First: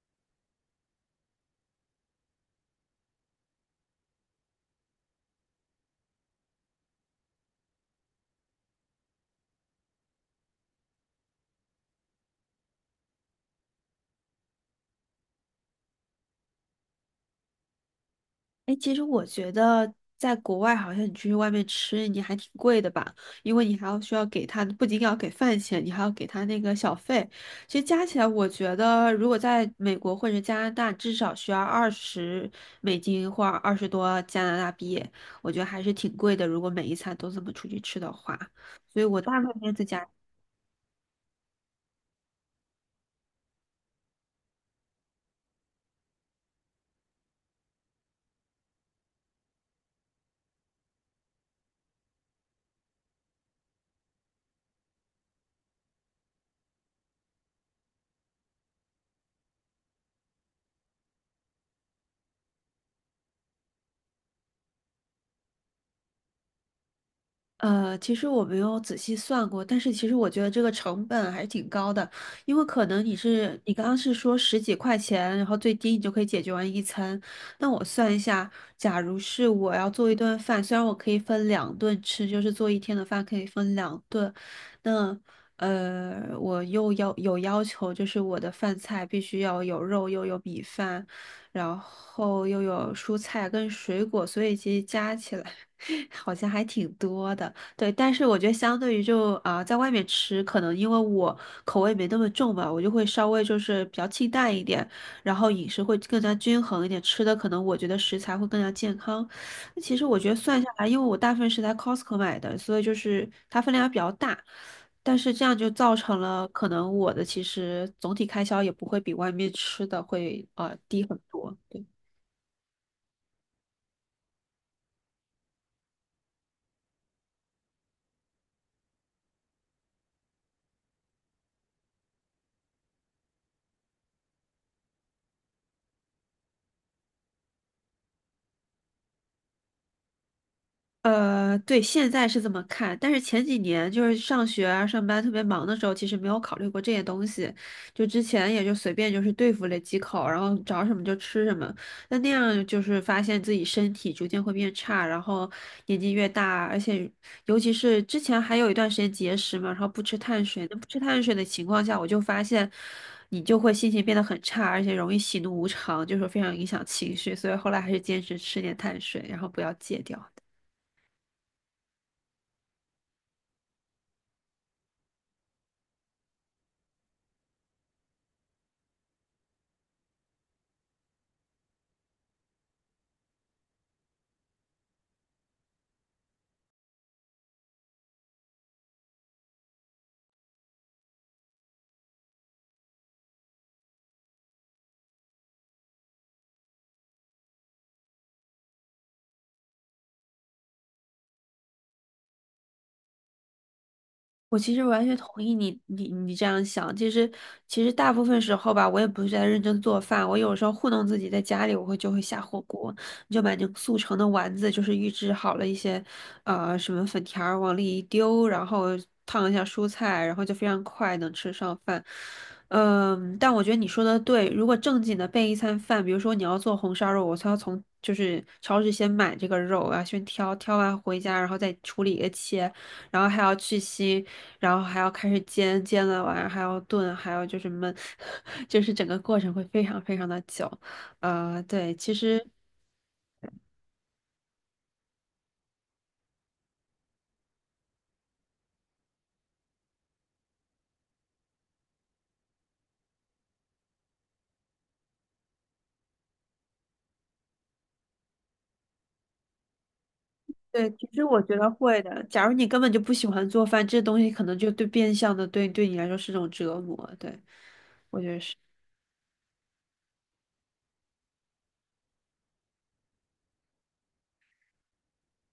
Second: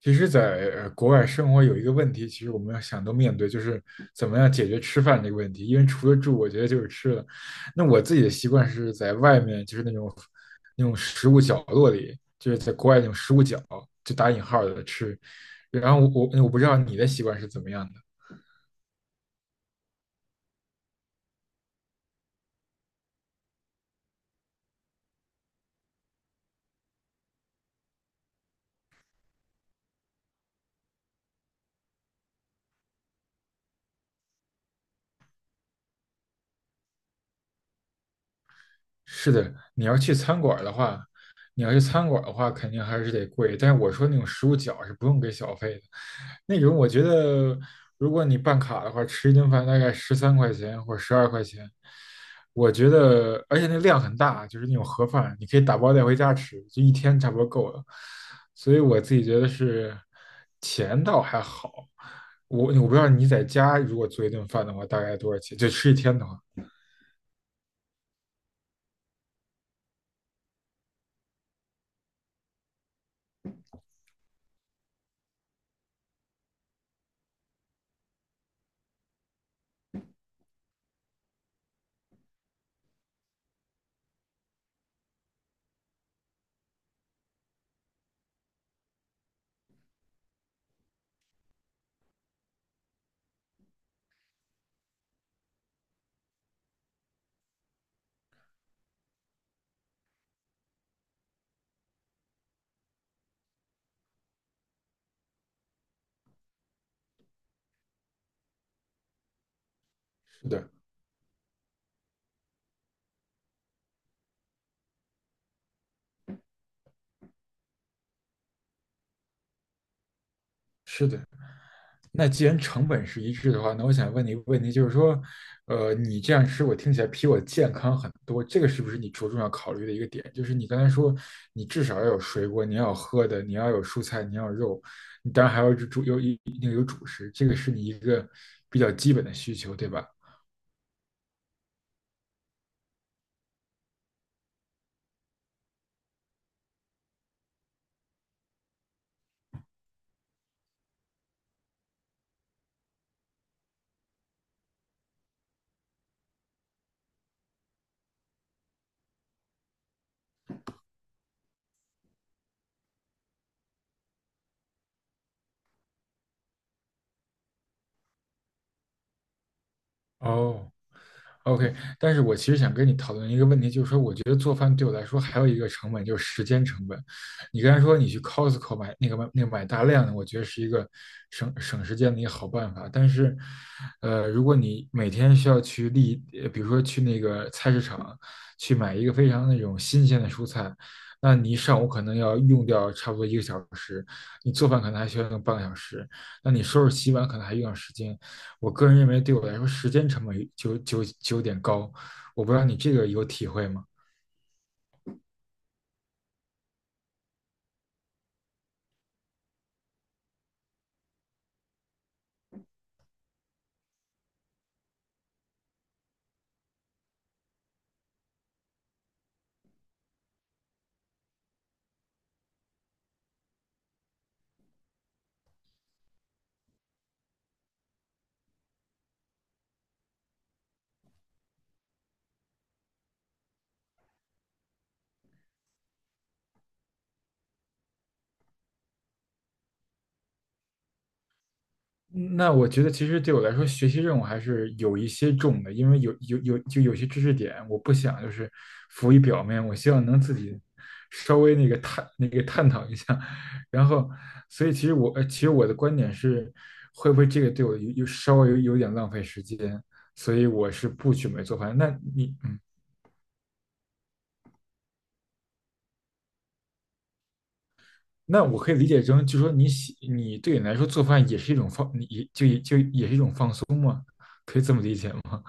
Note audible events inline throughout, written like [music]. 其实在，国外生活有一个问题，其实我们要想都面对，就是怎么样解决吃饭这个问题。因为除了住，我觉得就是吃了。那我自己的习惯是在外面，就是那种食物角落里，就是在国外那种食物角，就打引号的吃。然后我不知道你的习惯是怎么样的。哎，其实我觉得在国外，好像你出去外面吃，你还挺贵的吧？因为你还要需要给他，不仅要给饭钱，你还要给他那个小费。其实加起来，我觉得如果在美国或者加拿大，至少需要20美金或20多加拿大币，我觉得还是挺贵的。如果每一餐都这么出去吃的话，所以我是大部分的，时间在家。你要去餐馆儿的话，肯定还是得贵。但是我说那种食物角是不用给小费的，那种我觉得，如果你办卡的话，吃一顿饭大概13块钱或者12块钱，我觉得，而且那量很大，就是那种盒饭，你可以打包带回家吃，就一天差不多够了。所以我自己觉得是钱倒还好，我不知道你在家如果做一顿饭的话，大概多少钱？就吃一天的话，其实我没有仔细算过，但是其实我觉得这个成本还是挺高的，因为可能你刚刚是说十几块钱，然后最低你就可以解决完一餐。那我算一下，假如是我要做一顿饭，虽然我可以分两顿吃，就是做一天的饭可以分两顿，那我又要有要求，就是我的饭菜必须要有肉，又有米饭，然后又有蔬菜跟水果，所以其实加起来。[laughs] 好像还挺多的，对，但是我觉得相对于就啊、在外面吃，可能因为我口味没那么重吧，我就会稍微就是比较清淡一点，然后饮食会更加均衡一点，吃的可能我觉得食材会更加健康。那其实我觉得是算下的，来，因为我大部分是在 Costco 买的，所以就是它分量比较大，但是这样就造成了可能我的其实总体开销也不会比外面吃的会低是很的。多。对。那既然成本是一致的话，那我想问你一个问题，就是说，你这样吃，我听起来比我健康很多，这个是不是你着重要考虑的一个点？就是你刚才说，你至少要有水果，你要有喝的，你要有蔬菜，你要有肉，你当然还要有主食，这个是你一个比较基本的需求，对吧？对，现在是这么看，但是前几年就是上学啊、上班特别忙的时候，其实没有考虑过这些东西，就之前也就随便就是对付了几口，然后找什么就吃什么。那样就是发现自己身体逐渐会变差，然后年纪越大，而且尤其是之前还有一段时间节食嘛，然后不吃碳水，那不吃碳水的情况下，我就发现你就会心情变得很差，而且容易喜怒无常，就是非常影响情绪，所以后来还是坚持吃点碳水，然后不要戒掉。哦，OK，但是我其实想跟你讨论一个问题，就是说，我觉得做饭对我来说还有一个成本，就是时间成本。你刚才说你去 Costco 买那个买那个买大量的，我觉得是一个省时间的一个好办法。但是，如果你每天需要比如说去那个菜市场去买一个非常那种新鲜的蔬菜，那你一上午可能要用掉差不多一个小时，你做饭可能还需要用半个小时，那你收拾洗碗可能还用上时间。我个人认为对我来说时间成本就有点高，我不知道你这个有体会吗？我其实完全同意你，你这样想。其实，其实大部分时候吧，我也不是在认真做饭。我有时候糊弄自己，在家里我会就会下火锅，你就买那种速成的丸子，就是预制好了一些，什么粉条儿往里一丢，然后烫一下蔬菜，然后就非常快能吃上饭。嗯，但我觉得你说的对。如果正经的备一餐饭，比如说你要做红烧肉，我才要从就是超市先买这个肉，我要先挑，挑完回家，然后再处理切。然后还要去腥，然后还要开始煎，煎了完还要炖，还要就是焖，[laughs] 就是整个过程会非常非常的久。对，其嗯，实那我觉得其实对我来说，学习任务还是有一些重的，因为有些知识点，我不想就是浮于表面，我希望能自己稍微那个探那个探讨一下，然后，所以其实我的观点是，会不会这个对我稍微有点浪费时间，所以我对，是其不实准我备觉做得饭。那会的。你假如嗯。你根本就不喜欢做饭，这东西可能就对变相的对你来说是种折磨。对，我觉得那是。我可以理解成，就说你对你来说做饭也是一种放，你也就也是一种放松嘛，可以这么理解吗？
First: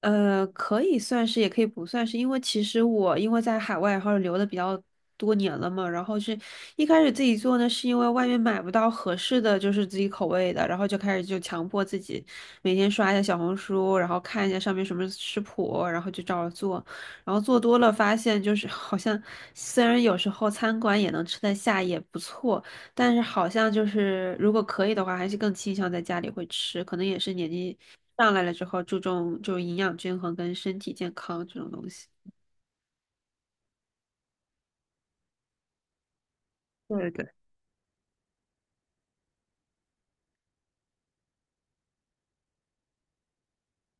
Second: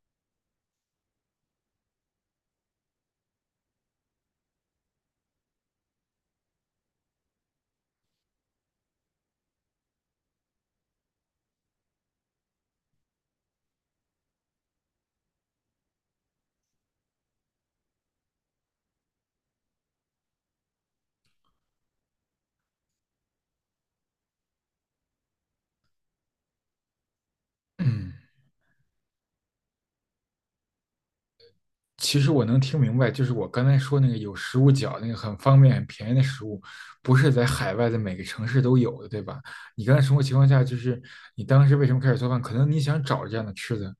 可以算是，也可以不算是，因为其实我因为在海外，然后留的比较多年了嘛，然后是一开始自己做呢，是因为外面买不到合适的，就是自己口味的，然后就开始就强迫自己每天刷一下小红书，然后看一下上面什么食谱，然后就照着做，然后做多了发现就是好像虽然有时候餐馆也能吃得下，也不错，但是好像就是如果可以的话，还是更倾向在家里会吃，可能也是年纪。嗯，上来了之后注重就营养均衡跟身体健康这种东西。其实我能听明白，就是我刚才说那个有食物角那个很方便、很便宜的食物，对对不是对，在海外的每个城市都有的，对吧？你刚才生活情况下，就是你当时为什么开始做饭？可能你想找这样的吃的，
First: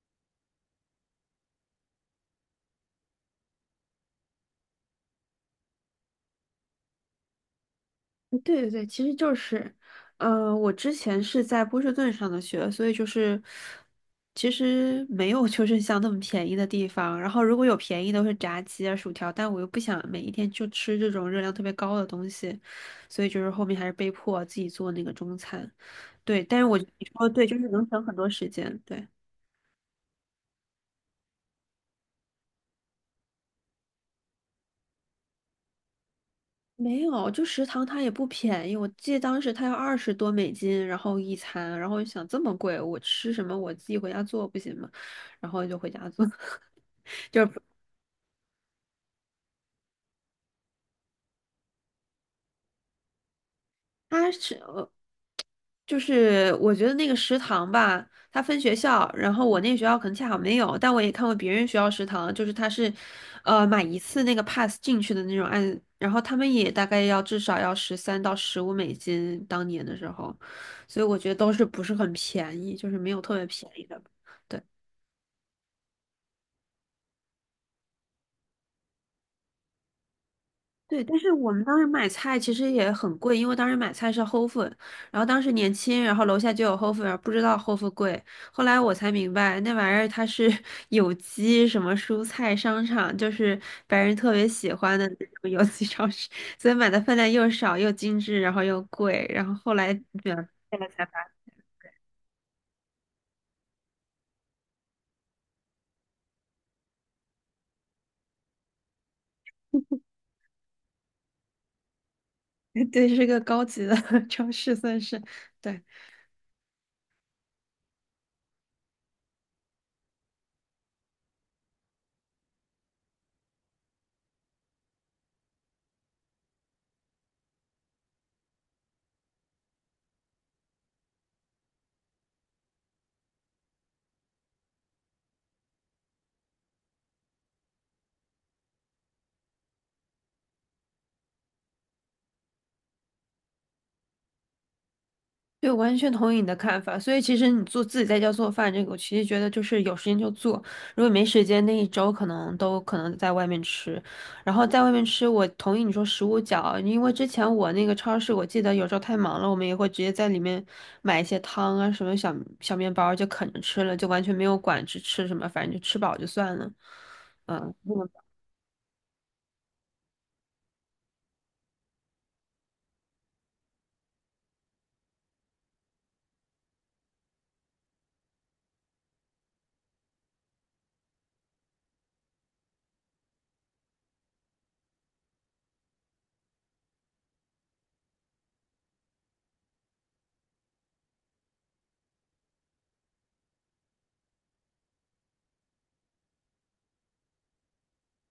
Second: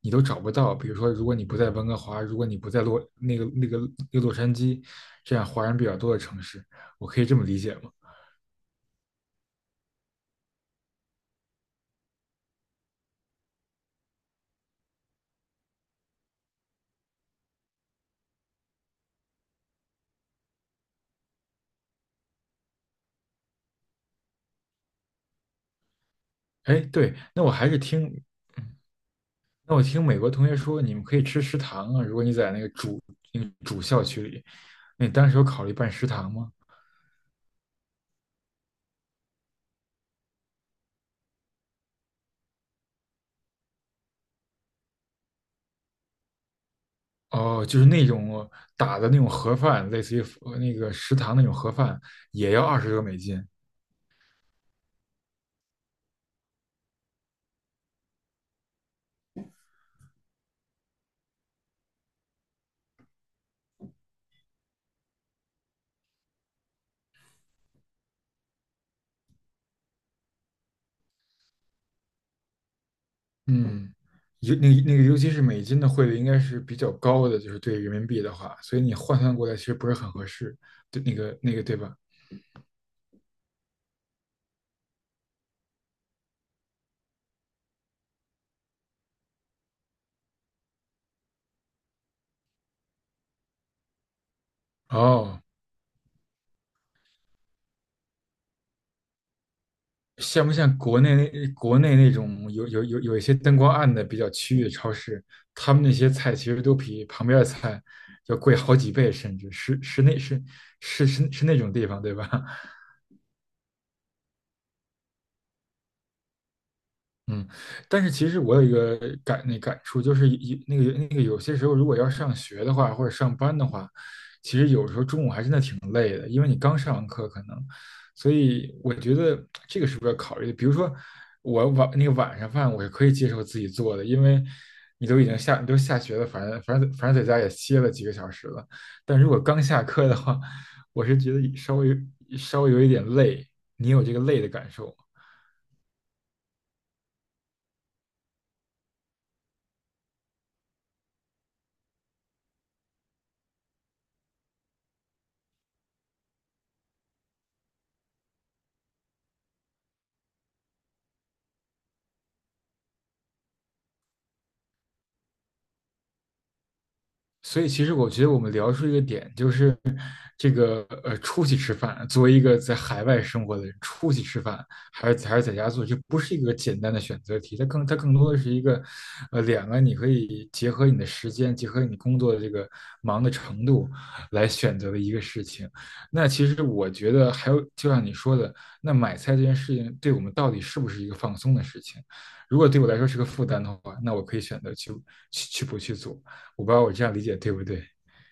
你都找不到。比如说，如果你不在温哥华，如果你不在洛那个那个那个洛杉矶这样华人比较多的城市，我可以这么理解吗？对对对其实就是，我之前是在波士顿上的学，所以就是，其实没有就是像那么便宜的地方。然后如果有便宜都是炸鸡啊、薯条，但我又不想每一天就吃这种热量特别高的东西，所以就是后面还是被迫自己做那个中餐。对，但是我哎，你对，说的那对，我就还是是能省听，很嗯。多时间。对。那我听美国同学说，你们可以吃食堂啊。如果你在那个主校区里，那你当时有考虑办食堂吗？没有，就食堂它也不便宜，我记得当时它要20多美金，然后一餐，然后就想这么贵，我吃什么？我自己回家做不行吗？然后就回家做。[laughs] 哦，就是那种打的那种盒饭，类似于那个食堂那种盒饭，也要20多美金。它是，就是我觉得那个食堂吧，它分学校，然后我那个学校可能恰好没有，但我也看过别人学校食堂，就是它是，买一次那个 pass 进去的那种按，然后他们也大概要至少要13到15美金，当年的时候，所以我觉得都是不是很便宜，就是没有特别便宜嗯。的，尤对。那个那个，尤其是美金的汇率应该是比较高的，就是对人民币的话，所以你换算过来其实不是很合适，对对，但是我们对当时吧？买菜其实也很贵，因为当时买菜是 Whole Food，然后当时年轻，然后楼下就有 Whole Food，然后不知道 Whole Food 贵。后来我才明白，那玩意儿它是 [laughs] 有机什么蔬菜商场，就是白人特别喜欢的那哦，种有机超市，所以买的分量又少又精致，然后又贵。然后后来明白像不像了国才发内那种有一些灯光暗的比较区域的超市，他们那些菜其实都比旁边的菜要贵好几倍，甚至是是那是是是是那种地方，对吧？现，[laughs] 对，是个高级的 [laughs] 超市，算是对。嗯，但是其实我有一个感触，就是一那个那个有些时候，如果要上学的话，或者上班的话，其实有时候中午还真的挺累的，因为你刚上完课可能，所以我觉得这个是不是要考虑的。比如说我晚那个晚上饭我是可以接受自己做的，因为你都下学了，反正在家也歇了几个小时了，但如果刚下课的话，我是觉得稍微有一点累，你有这个累的感受吗？对，我完全同意你的看法。所以其实你做自己在家做饭这个，我其实觉得就是有时间就做，如果没时间，那一周可能都可能在外面吃。然后在外面吃，我同意你说食物角，因为之前我那个超市，我记得有时候太忙了，我们也会直接在里面买一些汤啊，什么小小面包就啃着吃了，就完全没有管吃什么，反正就吃饱就算了。嗯，所以，其实我嗯觉得我们聊出一个点，就是这个出去吃饭，作为一个在海外生活的人，出去吃饭还是在家做，这不是一个简单的选择题，它更多的是一个，两个你可以结合你的时间，结合你工作的这个忙的程度来选择的一个事情。那其实我觉得还有，就像你说的，那买菜这件事情对我们到底是不是一个放松的事情？如果对我来说是个负担的话，那我可以选择去去去不去做。我不知道我这样理解对不对？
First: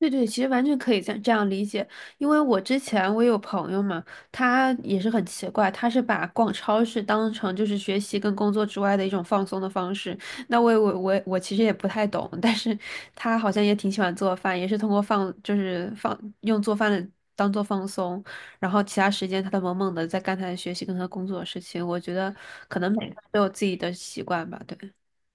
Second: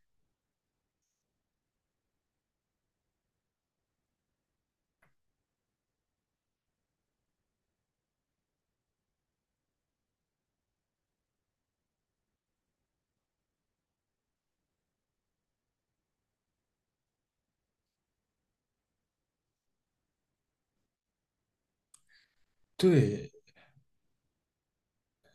对对，其实完全可以这样理解，因为我之前我有朋友嘛，他也是很奇怪，他是把逛超市当成就是学习跟工作之外的一种放松的方式。那我其实也不太懂，但是他好像也挺喜欢做饭，也是通过放就是放用做饭的当做放松，然后其他时间他都萌萌的在干他的学习跟他工作的事情。我觉得可能每个人对，都有自己的习惯吧，对。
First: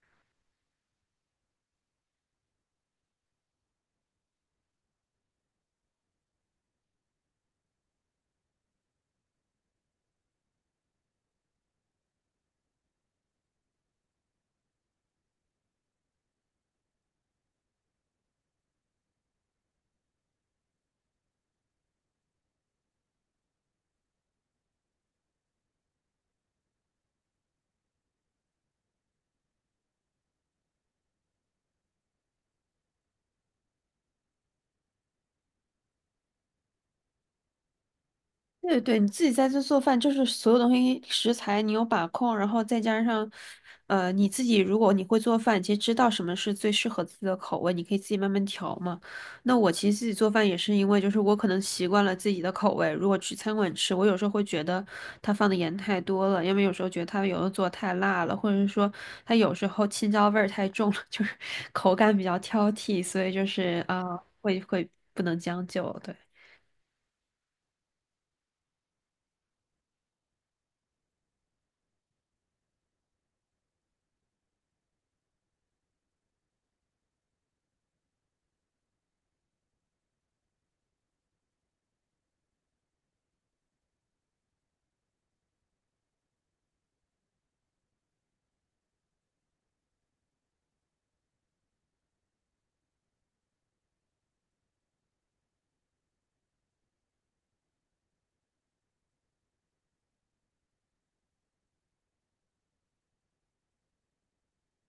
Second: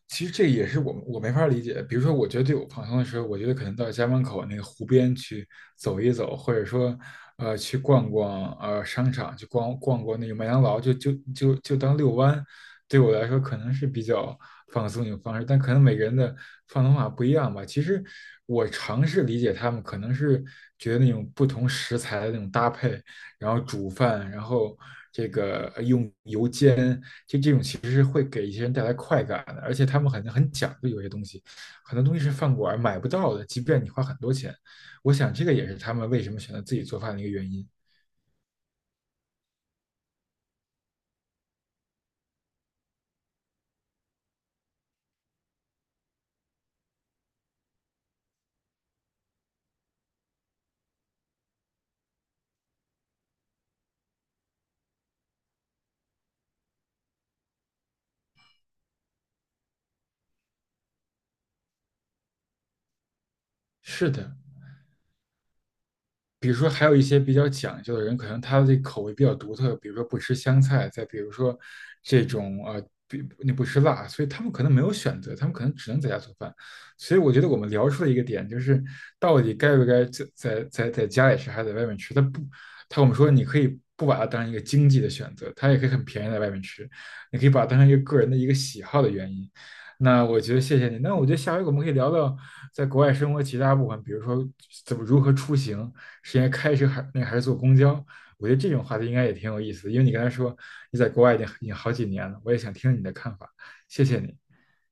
其实这个也是我没法理解。比如说，我觉得对我放松的时候，我觉得可能到家门口那个湖边去走一走，或者说，去逛逛商场，去逛逛那个麦当劳，就当遛弯，对我来说可能是比较放松一种方式。但可能每个人的放松法不一样吧。其实我尝试理解他们，可能是觉得那种不同食材的那种搭配，然后煮饭，然后这个用油煎，就这种其实是会给一些人带来快感的，而且他们很讲究，有些东西，很多东西是饭馆买不到的，即便你花很多钱。我想这个也是他们为什么选择自己做饭的一个原因。对对，你自己在这做饭，就是所有东西食材你有把控，然后再加上，你自己如果你会做饭，其实知道什么是最适合自己的口味，你可以自己慢慢调嘛。那我其实自己做饭也是因为，就是我可能习惯了自己的口味，如果去餐馆吃，我有时候会觉得他放的盐太多了，因为有时候觉得他有的做太辣了，或者是说他有时候青椒味儿太重了，[laughs] 就是口感比较挑剔，所以就是啊，是的，会会不能将就，对。比如说，还有一些比较讲究的人，可能他的口味比较独特，比如说不吃香菜，再比如说这种呃，比你不吃辣，所以他们可能没有选择，他们可能只能在家做饭。所以我觉得我们聊出了一个点，就是到底该不该在家里吃，还是在外面吃？他不，他我们说你可以不把它当成一个经济的选择，它也可以很便宜在外面吃，你可以把它当成一个个人的一个喜好的原因。那我觉得谢谢你，那我觉得下回我们可以聊聊在国外生活其他部分，比如说怎么如何出行，是应该开车还是坐公交？我觉得这种话题应该也挺有意思的，因为你刚才说你在国外已经好几年了，我也想听听你的看法，谢谢你。